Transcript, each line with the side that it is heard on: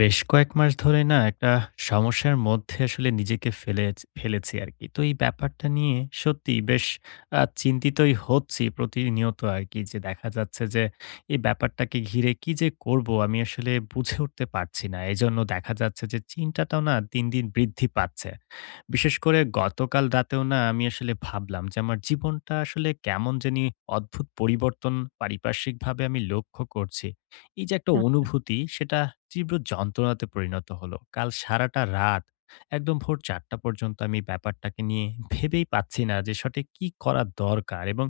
left: বেশ কয়েক মাস ধরে না একটা সমস্যার মধ্যে আসলে নিজেকে ফেলেছি আর কি। তো এই ব্যাপারটা নিয়ে সত্যিই বেশ চিন্তিতই হচ্ছি প্রতিনিয়ত আর কি, যে দেখা যাচ্ছে যে এই ব্যাপারটাকে ঘিরে কি যে করব আমি আসলে বুঝে উঠতে পারছি না। এজন্য দেখা যাচ্ছে যে চিন্তাটাও না দিন, দিন বৃদ্ধি পাচ্ছে। বিশেষ করে গতকাল রাতেও না আমি আসলে ভাবলাম যে আমার জীবনটা আসলে কেমন জানি অদ্ভুত পরিবর্তন পারিপার্শ্বিকভাবে আমি লক্ষ্য করছি। এই যে একটা
right: আহ।
left: অনুভূতি, সেটা তীব্র যন্ত্রণাতে পরিণত হলো। কাল সারাটা রাত একদম ভোর ৪:০০ পর্যন্ত আমি ব্যাপারটাকে নিয়ে ভেবেই পাচ্ছি না যে সঠিক কি করা দরকার। এবং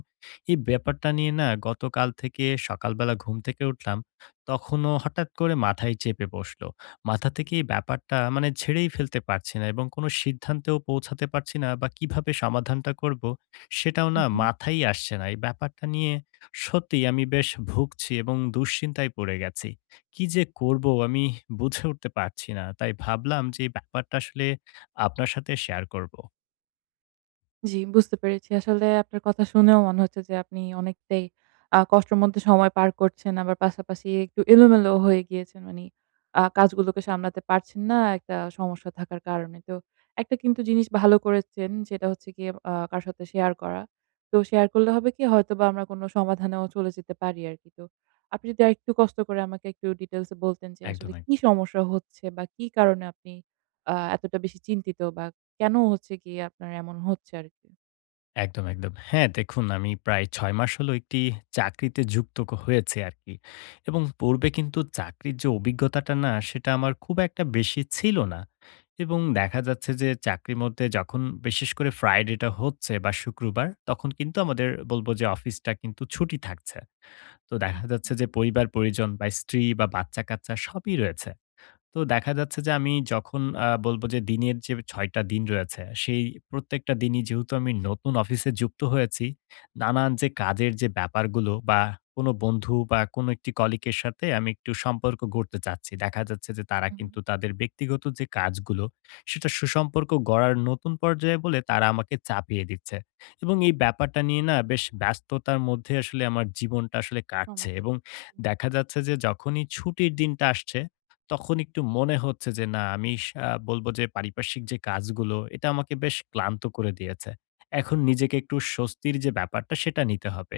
left: এই ব্যাপারটা নিয়ে না গতকাল থেকে সকালবেলা ঘুম থেকে উঠলাম, তখনও হঠাৎ করে মাথায় চেপে বসলো। মাথা থেকে এই ব্যাপারটা মানে ঝেড়েই ফেলতে পারছি না এবং কোনো সিদ্ধান্তেও পৌঁছাতে পারছি না, বা কিভাবে সমাধানটা করব সেটাও
right: হু,
left: না
right: হু।
left: মাথায় আসছে না। এই ব্যাপারটা নিয়ে সত্যিই আমি বেশ ভুগছি এবং দুশ্চিন্তায় পড়ে গেছি। কি যে করব আমি বুঝে উঠতে পারছি না। তাই ভাবলাম যে এই ব্যাপারটা আসলে আপনার সাথে শেয়ার করব।
right: জি, বুঝতে পেরেছি। আসলে আপনার কথা শুনেও মনে হচ্ছে যে আপনি অনেকটাই কষ্টের মধ্যে সময় পার করছেন। আবার পাশাপাশি একটু এলোমেলো হয়ে গিয়েছেন। মানি কাজগুলোকে সামলাতে পারছেন না একটা সমস্যা থাকার কারণে। তো একটা কিন্তু জিনিস ভালো করেছেন, যেটা হচ্ছে গিয়ে কারো সাথে শেয়ার করা। তো শেয়ার করলে হবে কি, হয়তোবা আমরা কোনো সমাধানেও চলে যেতে পারি আরকি। তো আপনি যদি আরেকটু কষ্ট করে আমাকে একটু ডিটেইলস এ বলতেন যে আসলে
left: একদম,
right: কি
left: একদম।
right: সমস্যা হচ্ছে বা কি কারণে আপনি এতটা বেশি চিন্তিত, বা কেন হচ্ছে গিয়ে আপনার এমন হচ্ছে আরকি?
left: একদম, একদম। হ্যাঁ, দেখুন আমি প্রায় ৬ মাস হলো একটি চাকরিতে যুক্ত হয়েছি আরকি। এবং পূর্বে কিন্তু চাকরির যে অভিজ্ঞতাটা না, সেটা আমার খুব একটা বেশি ছিল না। এবং দেখা যাচ্ছে যে চাকরির মধ্যে যখন বিশেষ করে ফ্রাইডে টা হচ্ছে বা শুক্রবার, তখন কিন্তু আমাদের বলব যে অফিসটা কিন্তু ছুটি থাকছে। তো দেখা
right: আচ্ছা।
left: যাচ্ছে যে পরিবার-পরিজন বা স্ত্রী বা বাচ্চা-কাচ্চা সবই রয়েছে। তো দেখা যাচ্ছে যে আমি যখন বলবো যে দিনের যে ৬ টা দিন রয়েছে, সেই প্রত্যেকটা দিনই যেহেতু আমি নতুন অফিসে যুক্ত হয়েছি, নানান যে কাজের যে ব্যাপারগুলো বা কোনো বন্ধু বা কোনো একটি কলিগের সাথে আমি একটু সম্পর্ক গড়তে চাচ্ছি। দেখা যাচ্ছে যে তারা
right: হুম, হুম।
left: কিন্তু তাদের ব্যক্তিগত যে কাজগুলো, সেটা সুসম্পর্ক গড়ার নতুন পর্যায়ে বলে তারা আমাকে চাপিয়ে দিচ্ছে। এবং এই ব্যাপারটা নিয়ে না বেশ ব্যস্ততার মধ্যে আসলে আমার জীবনটা আসলে কাটছে,
right: সময়টা।
left: এবং দেখা যাচ্ছে যে যখনই ছুটির দিনটা আসছে তখন একটু মনে হচ্ছে যে না, আমি স আ বলব যে পারিপার্শ্বিক যে কাজগুলো এটা আমাকে বেশ ক্লান্ত করে দিয়েছে। এখন নিজেকে একটু স্বস্তির যে ব্যাপারটা সেটা নিতে হবে।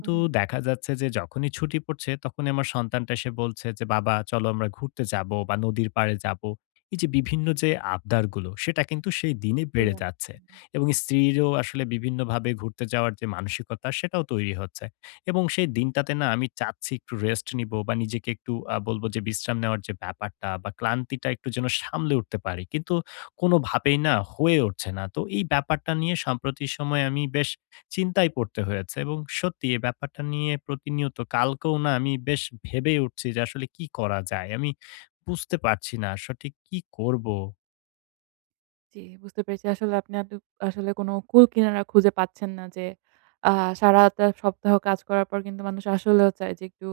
right: হুম, হুম।
left: দেখা যাচ্ছে যে যখনই ছুটি পড়ছে তখনই আমার সন্তানটা এসে বলছে যে, "বাবা চলো আমরা ঘুরতে যাবো বা নদীর পাড়ে যাবো।" এই যে বিভিন্ন যে আবদারগুলো, সেটা কিন্তু সেই দিনে
right: চলে
left: বেড়ে
right: আসছে।
left: যাচ্ছে। এবং স্ত্রীরও আসলে বিভিন্নভাবে ঘুরতে যাওয়ার যে মানসিকতা সেটাও তৈরি হচ্ছে। এবং সেই দিনটাতে না আমি চাচ্ছি একটু রেস্ট নিব বা নিজেকে একটু বলব যে বিশ্রাম নেওয়ার যে ব্যাপারটা বা ক্লান্তিটা একটু যেন সামলে উঠতে পারি। কিন্তু কোনোভাবেই না হয়ে উঠছে না। তো এই ব্যাপারটা নিয়ে সাম্প্রতিক সময়ে আমি বেশ চিন্তায় পড়তে হয়েছে, এবং সত্যি এই ব্যাপারটা নিয়ে প্রতিনিয়ত কালকেও না আমি বেশ ভেবেই উঠছি যে আসলে কি করা যায়? আমি বুঝতে পারছি না সঠিক কি করব?
right: জি, বুঝতে পেরেছি। আসলে আপনি আসলে কোনো কূল কিনারা খুঁজে পাচ্ছেন না যে, আ সারাটা সপ্তাহ কাজ করার পর কিন্তু মানুষ আসলেও চায় যে একটু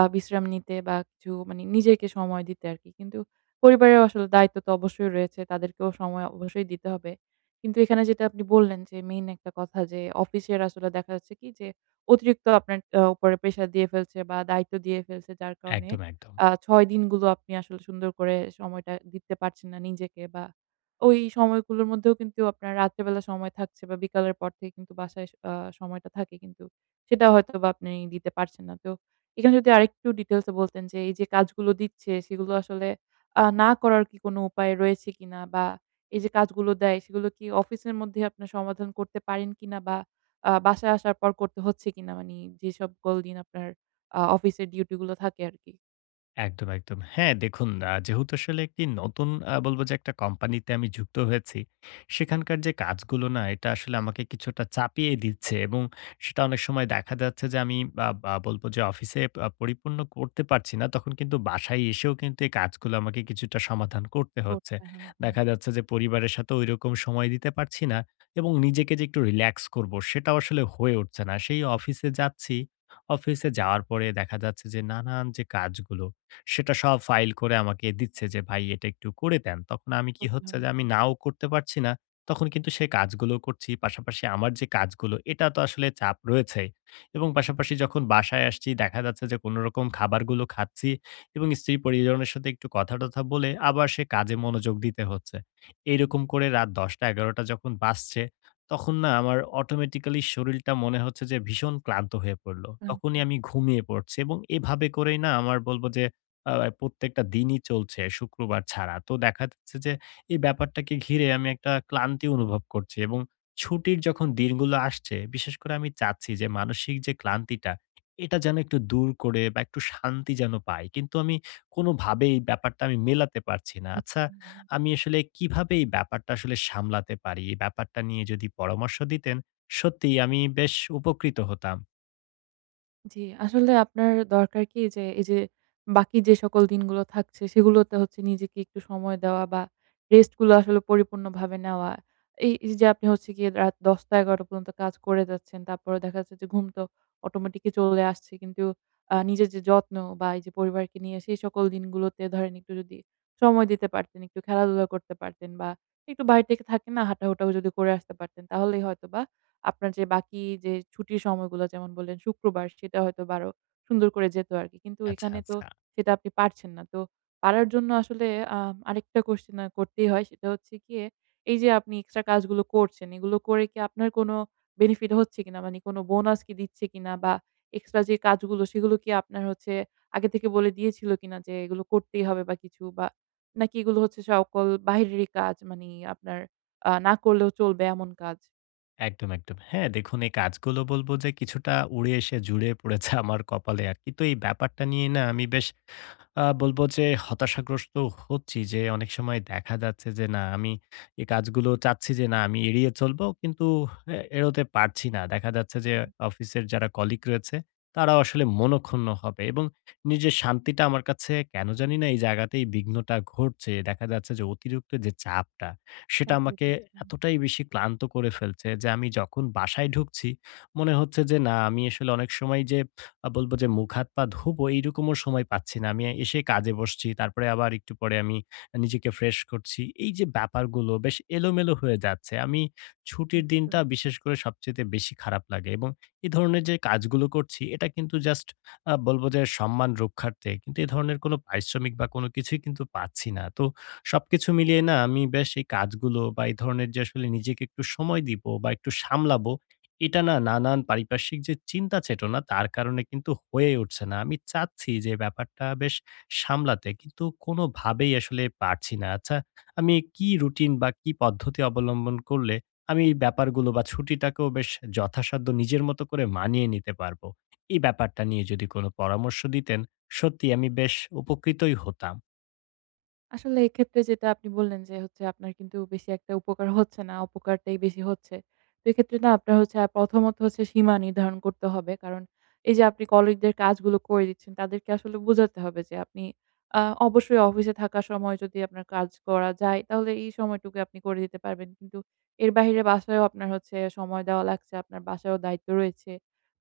right: বিশ্রাম নিতে বা কিছু, মানে নিজেকে সময় দিতে আরকি। কিন্তু পরিবারেও আসলে দায়িত্ব তো অবশ্যই রয়েছে। তাদেরকেও সময় অবশ্যই দিতে হবে। কিন্তু এখানে যেটা আপনি বললেন যে, মেইন একটা কথা যে, অফিসের আসলে দেখা যাচ্ছে কি যে, অতিরিক্ত আপনার উপরে প্রেশার দিয়ে ফেলছে বা দায়িত্ব দিয়ে ফেলছে, যার কারণে
left: একদম, একদম।
right: ৬ দিনগুলো আপনি আসলে সুন্দর করে সময়টা দিতে পারছেন না নিজেকে, বা ওই সময়গুলোর মধ্যেও কিন্তু আপনার রাত্রেবেলা সময় থাকছে বা বিকালের পর থেকে কিন্তু বাসায় সময়টা থাকে, কিন্তু সেটা হয়তোবা আপনি দিতে পারছেন না। তো এখানে যদি আরেকটু ডিটেইলস এ বলতেন যে এই যে কাজগুলো দিচ্ছে সেগুলো আসলে না করার কি কোনো উপায় রয়েছে কিনা? বা এই যে কাজগুলো দেয় সেগুলো কি অফিসের মধ্যে আপনার সমাধান করতে পারেন কিনা? বা বাসায় আসার পর করতে হচ্ছে কিনা? মানে যেসব কল দিন আপনার অফিসের ডিউটি গুলো থাকে আরকি।
left: একদম, একদম। হ্যাঁ, দেখুন যেহেতু আসলে একটি নতুন বলব যে একটা কোম্পানিতে আমি যুক্ত হয়েছি, সেখানকার যে কাজগুলো না এটা আসলে আমাকে কিছুটা চাপিয়ে দিচ্ছে, এবং সেটা অনেক সময় দেখা যাচ্ছে যে আমি আ বা বলব যে অফিসে পরিপূর্ণ করতে পারছি না, তখন কিন্তু বাসায় এসেও কিন্তু এই কাজগুলো আমাকে কিছুটা সমাধান করতে হচ্ছে।
right: করতে হয়। হুম,
left: দেখা যাচ্ছে যে পরিবারের সাথে ঐরকম সময় দিতে পারছি না, এবং নিজেকে যে একটু রিল্যাক্স করব সেটাও আসলে হয়ে উঠছে না। সেই অফিসে যাচ্ছি, অফিসে যাওয়ার পরে দেখা যাচ্ছে যে নানান যে কাজগুলো সেটা সব ফাইল করে আমাকে দিচ্ছে যে, "ভাই এটা একটু করে দেন।" তখন আমি, কি
right: করতে
left: হচ্ছে
right: হবে।
left: যে আমি
right: হুম,
left: নাও করতে পারছি না। তখন কিন্তু সে কাজগুলো করছি। পাশাপাশি আমার যে কাজগুলো, এটা তো আসলে চাপ রয়েছেই। এবং পাশাপাশি যখন বাসায় আসছি দেখা যাচ্ছে যে কোনরকম খাবারগুলো খাচ্ছি, এবং স্ত্রী পরিজনের সাথে একটু কথা-টথা বলে আবার সে কাজে মনোযোগ দিতে হচ্ছে। এইরকম করে রাত ১০টা-১১টা যখন বাজছে, তখন না আমার অটোমেটিক্যালি শরীরটা মনে হচ্ছে যে ভীষণ ক্লান্ত হয়ে পড়ল।
right: ক্লান্ত।
left: তখনই আমি ঘুমিয়ে পড়ছি, এবং এভাবে করেই না আমার বলব যে আ প্রত্যেকটা দিনই চলছে শুক্রবার ছাড়া। তো দেখা যাচ্ছে যে এই ব্যাপারটাকে ঘিরে আমি একটা ক্লান্তি অনুভব করছি, এবং ছুটির যখন দিনগুলো আসছে, বিশেষ করে আমি চাচ্ছি যে মানসিক যে ক্লান্তিটা, এটা যেন একটু দূর করে বা একটু শান্তি যেন পাই। কিন্তু আমি কোনোভাবেই ব্যাপারটা আমি মেলাতে পারছি না।
right: আচ্ছা।
left: আচ্ছা, আমি আসলে কিভাবে এই ব্যাপারটা আসলে সামলাতে পারি? এই ব্যাপারটা নিয়ে যদি পরামর্শ দিতেন, সত্যিই আমি বেশ উপকৃত হতাম।
right: জি, আসলে আপনার দরকার কি যে এই যে বাকি যে সকল দিনগুলো থাকছে সেগুলোতে হচ্ছে নিজেকে একটু সময় দেওয়া বা রেস্ট গুলো আসলে পরিপূর্ণভাবে নেওয়া। এই এই যে আপনি হচ্ছে গিয়ে রাত ১০টা-১১টা পর্যন্ত কাজ করে যাচ্ছেন। তারপরে দেখা যাচ্ছে যে ঘুম তো অটোমেটিকই চলে আসছে। কিন্তু নিজের যে যত্ন বা এই যে পরিবারকে নিয়ে সেই সকল দিনগুলোতে ধরেন একটু যদি সময় দিতে পারতেন, একটু খেলাধুলা করতে পারতেন, বা একটু বাইরে থেকে থাকে না হাঁটাহুটাও যদি করে আসতে পারতেন, তাহলেই হয়তোবা আপনার যে বাকি যে ছুটির সময়গুলো, যেমন বললেন শুক্রবার, সেটা হয়তোবা আরো সুন্দর করে যেত আরকি। কিন্তু
left: আচ্ছা,
right: এখানে তো
left: আচ্ছা।
right: সেটা আপনি পারছেন না। তো পারার জন্য আসলে আ আরেকটা কোশ্চেন করতেই হয়, সেটা হচ্ছে গিয়ে এই যে আপনি এক্সট্রা কাজগুলো করছেন, এগুলো করে কি আপনার কোনো বেনিফিট হচ্ছে কিনা? মানে কোনো বোনাস কি দিচ্ছে কিনা? বা এক্সট্রা যে কাজগুলো সেগুলো কি আপনার হচ্ছে আগে থেকে বলে দিয়েছিল কিনা যে এগুলো করতেই হবে বা কিছু? বা নাকি এগুলো হচ্ছে সকল বাহিরেরই কাজ? মানে আপনার না করলেও চলবে এমন কাজ?
left: একদম, একদম। হ্যাঁ, দেখুন এই কাজগুলো বলব যে কিছুটা উড়ে এসে জুড়ে পড়েছে আমার কপালে আরকি। তো এই ব্যাপারটা নিয়ে না আমি বেশ বলব যে হতাশাগ্রস্ত হচ্ছি, যে অনেক সময় দেখা যাচ্ছে যে না আমি এই কাজগুলো চাচ্ছি যে না আমি এড়িয়ে চলবো, কিন্তু এড়োতে পারছি না। দেখা যাচ্ছে যে অফিসের যারা কলিগ রয়েছে তারাও আসলে মনঃক্ষুণ্ণ হবে, এবং নিজের শান্তিটা আমার কাছে কেন জানি না এই জায়গাতেই বিঘ্নটা ঘটছে। দেখা যাচ্ছে যে অতিরিক্ত যে চাপটা সেটা
right: কাঁপিয়ে
left: আমাকে
right: দিচ্ছেন।
left: এতটাই বেশি ক্লান্ত করে ফেলছে যে আমি যখন বাসায় ঢুকছি মনে হচ্ছে যে না আমি আসলে অনেক সময় যে বলবো যে মুখ হাত পা ধোবো এইরকমও সময় পাচ্ছি না। আমি এসে কাজে বসছি। তারপরে আবার একটু পরে আমি নিজেকে ফ্রেশ করছি। এই যে ব্যাপারগুলো বেশ এলোমেলো হয়ে যাচ্ছে। আমি
right: জি,
left: ছুটির
right: বুঝতে
left: দিনটা
right: পেরেছি।
left: বিশেষ করে সবচাইতে বেশি খারাপ লাগে, এবং এই ধরনের যে কাজগুলো করছি এটা কিন্তু জাস্ট বলবো যে সম্মান রক্ষার্থে। কিন্তু এ ধরনের কোনো পারিশ্রমিক বা কোনো কিছুই কিন্তু পাচ্ছি না। তো সবকিছু মিলিয়ে না আমি বেশ এই কাজগুলো বা এই ধরনের যে আসলে নিজেকে একটু সময় দিবো বা একটু সামলাবো, এটা না নানান পারিপার্শ্বিক যে চিন্তা চেতনা তার কারণে কিন্তু হয়ে উঠছে না। আমি চাচ্ছি যে ব্যাপারটা বেশ সামলাতে, কিন্তু কোনোভাবেই আসলে পারছি না। আচ্ছা, আমি কি রুটিন বা কি পদ্ধতি অবলম্বন করলে আমি এই ব্যাপারগুলো বা ছুটিটাকেও বেশ যথাসাধ্য নিজের মতো করে মানিয়ে নিতে পারবো? এই ব্যাপারটা নিয়ে যদি কোনো পরামর্শ দিতেন, সত্যিই আমি বেশ উপকৃতই হতাম।
right: আসলে এক্ষেত্রে যেটা আপনি বললেন যে হচ্ছে আপনার কিন্তু বেশি একটা উপকার হচ্ছে না, অপকারটাই বেশি হচ্ছে। তো এক্ষেত্রে না আপনার হচ্ছে প্রথমত হচ্ছে সীমা নির্ধারণ করতে হবে। কারণ এই যে আপনি কলিগদের কাজগুলো করে দিচ্ছেন, তাদেরকে আসলে বোঝাতে হবে যে আপনি আ অবশ্যই অফিসে থাকার সময় যদি আপনার কাজ করা যায়, তাহলে এই সময়টুকু আপনি করে দিতে পারবেন। কিন্তু এর বাহিরে বাসায়ও আপনার হচ্ছে সময় দেওয়া লাগছে, আপনার বাসায়ও দায়িত্ব রয়েছে।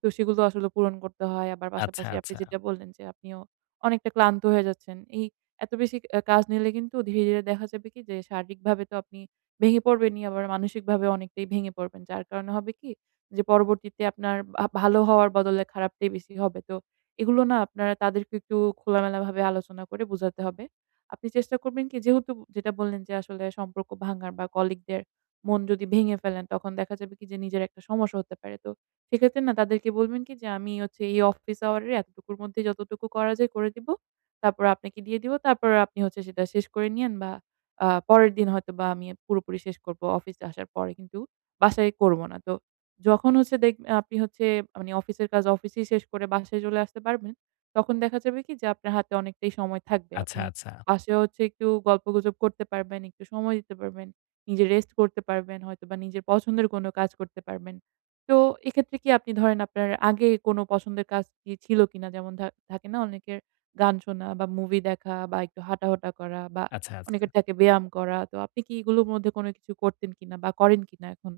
right: তো সেগুলো আসলে পূরণ করতে হয়। আবার
left: আচ্ছা,
right: পাশাপাশি আপনি
left: আচ্ছা,
right: যেটা বললেন যে আপনিও অনেকটা ক্লান্ত হয়ে যাচ্ছেন। এই এত বেশি কাজ নিলে কিন্তু ধীরে, ধীরে দেখা যাবে কি যে শারীরিকভাবে তো আপনি ভেঙে পড়বেনই, আবার মানসিকভাবে অনেকটাই ভেঙে পড়বেন। যার কারণে হবে কি যে পরবর্তীতে আপনার ভালো হওয়ার বদলে খারাপটাই বেশি হবে। তো এগুলো না আপনারা তাদেরকে একটু খোলামেলাভাবে আলোচনা করে বোঝাতে হবে। আপনি চেষ্টা করবেন কি, যেহেতু যেটা বললেন যে আসলে সম্পর্ক ভাঙার বা কলিগদের মন যদি ভেঙে ফেলেন তখন দেখা যাবে কি যে নিজের একটা সমস্যা হতে পারে। তো সেক্ষেত্রে না তাদেরকে বলবেন কি যে আমি হচ্ছে এই অফিস আওয়ারের এতটুকুর মধ্যে যতটুকু করা যায় করে দিব। তারপর আপনাকে দিয়ে দিব। তারপর আপনি হচ্ছে সেটা শেষ করে নিয়েন, বা পরের দিন হয়তোবা আমি পুরোপুরি শেষ করব অফিসে আসার পরে, কিন্তু বাসায় করব না। তো যখন হচ্ছে দেখ আপনি হচ্ছে মানে অফিসের কাজ অফিসেই শেষ করে বাসায় চলে আসতে পারবেন, তখন দেখা যাবে কি যে আপনার হাতে অনেকটাই সময় থাকবে।
left: আচ্ছা,
right: আপনি
left: আচ্ছা,
right: বাসায় হচ্ছে একটু গল্পগুজব করতে পারবেন, একটু সময় দিতে পারবেন, নিজে রেস্ট করতে পারবেন, হয়তোবা নিজের পছন্দের কোনো কাজ করতে পারবেন। তো এক্ষেত্রে কি আপনি ধরেন আপনার আগে কোনো পছন্দের কাজ কি ছিল কিনা? যেমন থাকে না অনেকের গান শোনা বা মুভি দেখা বা একটু হাঁটাহোটা করা, বা
left: আচ্ছা, আচ্ছা।
right: অনেকের থাকে ব্যায়াম করা। তো আপনি কি এগুলোর মধ্যে কোনো কিছু করতেন কিনা বা করেন কিনা এখন?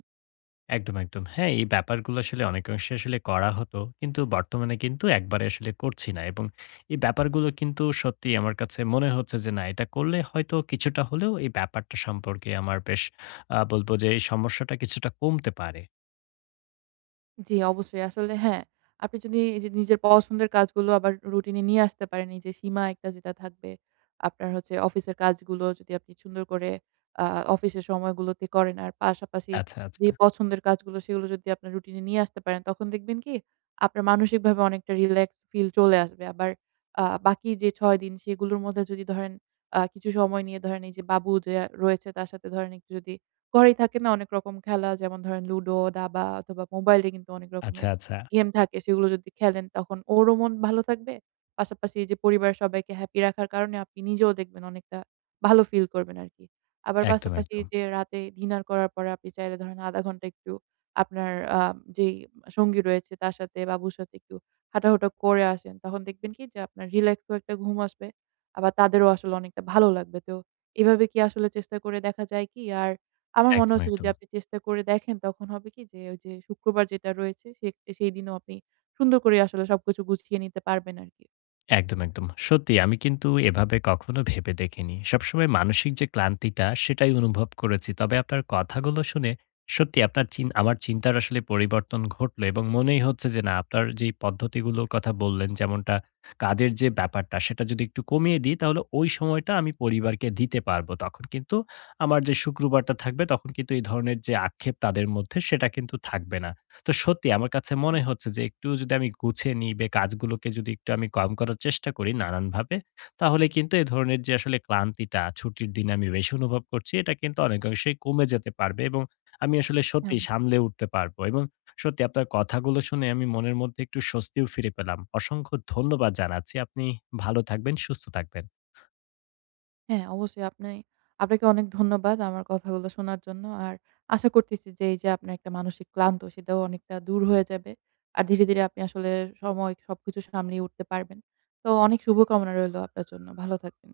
left: একদম, একদম। হ্যাঁ, এই ব্যাপারগুলো আসলে অনেকাংশে আসলে করা হতো। কিন্তু বর্তমানে কিন্তু একবারে আসলে করছি না। এবং এই ব্যাপারগুলো কিন্তু সত্যিই আমার কাছে মনে হচ্ছে যে না, এটা করলে হয়তো কিছুটা হলেও এই ব্যাপারটা সম্পর্কে আমার বেশ আ বলব যে এই সমস্যাটা কিছুটা কমতে পারে।
right: জি, অবশ্যই। আসলে হ্যাঁ, আপনি যদি এই যে নিজের পছন্দের কাজগুলো আবার রুটিনে নিয়ে আসতে পারেন, এই যে সীমা একটা যেটা থাকবে, আপনার হচ্ছে অফিসের কাজগুলো যদি আপনি সুন্দর করে আ অফিসের সময়গুলোতে করেন, আর পাশাপাশি
left: আচ্ছা,
right: যে
left: আচ্ছা।
right: পছন্দের কাজগুলো সেগুলো যদি আপনার রুটিনে নিয়ে আসতে পারেন, তখন দেখবেন কি আপনার মানসিকভাবে অনেকটা রিল্যাক্স ফিল চলে আসবে। আবার বাকি যে ৬ দিন সেগুলোর মধ্যে যদি ধরেন কিছু সময় নিয়ে ধরেন এই যে বাবু যে রয়েছে তার সাথে ধরেন একটু যদি ঘরেই থাকে না অনেক রকম খেলা যেমন ধরেন লুডো, দাবা, অথবা মোবাইলে কিন্তু অনেক
left: আচ্ছা,
right: রকমের
left: আচ্ছা।
right: গেম থাকে। সেগুলো যদি খেলেন তখন ওরও মন ভালো থাকবে। পাশাপাশি যে পরিবারের সবাইকে হ্যাপি রাখার কারণে আপনি নিজেও দেখবেন অনেকটা ভালো ফিল করবেন আরকি। আবার
left: একদম,
right: পাশাপাশি
left: একদম।
right: যে রাতে ডিনার করার পরে আপনি চাইলে ধরেন ০.৫ ঘন্টা একটু আপনার আ যেই সঙ্গী রয়েছে তার সাথে, বাবুর সাথে একটু হাঁটাহুটা করে আসেন। তখন দেখবেন কি যে আপনার রিল্যাক্সও একটা ঘুম আসবে। আবার তাদেরও আসলে অনেকটা ভালো লাগবে। তো এভাবে কি আসলে চেষ্টা করে দেখা যায় কি? আর আমার মনে
left: একদম,
right: হচ্ছে যদি
left: একদম।
right: আপনি চেষ্টা করে দেখেন তখন হবে কি যে ওই যে শুক্রবার যেটা রয়েছে, সেই দিনও আপনি সুন্দর করে আসলে সবকিছু গুছিয়ে নিতে পারবেন আরকি।
left: একদম, একদম। সত্যি আমি কিন্তু এভাবে কখনো ভেবে দেখিনি। সবসময় মানসিক যে ক্লান্তিটা সেটাই অনুভব করেছি। তবে আপনার কথাগুলো শুনে সত্যি আপনার চিন আমার চিন্তার আসলে পরিবর্তন ঘটলো, এবং মনেই হচ্ছে যে না আপনার যেই পদ্ধতিগুলোর কথা বললেন যেমনটা কাজের যে ব্যাপারটা সেটা যদি একটু কমিয়ে দিই তাহলে ওই সময়টা আমি পরিবারকে দিতে পারবো। তখন কিন্তু আমার যে শুক্রবারটা থাকবে তখন কিন্তু এই ধরনের যে আক্ষেপ তাদের মধ্যে, সেটা কিন্তু থাকবে না। তো সত্যি আমার কাছে
right: হুম,
left: মনে হচ্ছে যে একটু যদি আমি গুছিয়ে নিই বা কাজগুলোকে যদি একটু আমি কম করার চেষ্টা করি নানানভাবে, তাহলে কিন্তু এই ধরনের যে আসলে ক্লান্তিটা ছুটির দিনে আমি বেশি অনুভব করছি এটা কিন্তু অনেকাংশেই কমে যেতে পারবে, এবং আমি আসলে
right: হ্যাঁ,
left: সত্যি
right: অবশ্যই।
left: সামলে উঠতে পারবো। এবং সত্যি আপনার কথাগুলো শুনে আমি মনের মধ্যে একটু স্বস্তিও ফিরে পেলাম। অসংখ্য ধন্যবাদ জানাচ্ছি। আপনি ভালো থাকবেন, সুস্থ থাকবেন।
right: হ্যাঁ, অবশ্যই। আপনাকে অনেক ধন্যবাদ আমার কথাগুলো শোনার জন্য। আর আশা করতেছি যে এই যে আপনার একটা মানসিক ক্লান্ত, সেটাও অনেকটা দূর হয়ে যাবে। আর ধীরে, ধীরে আপনি আসলে সময় সবকিছু সামলিয়ে উঠতে পারবেন। তো অনেক শুভকামনা রইলো আপনার জন্য। ভালো থাকবেন।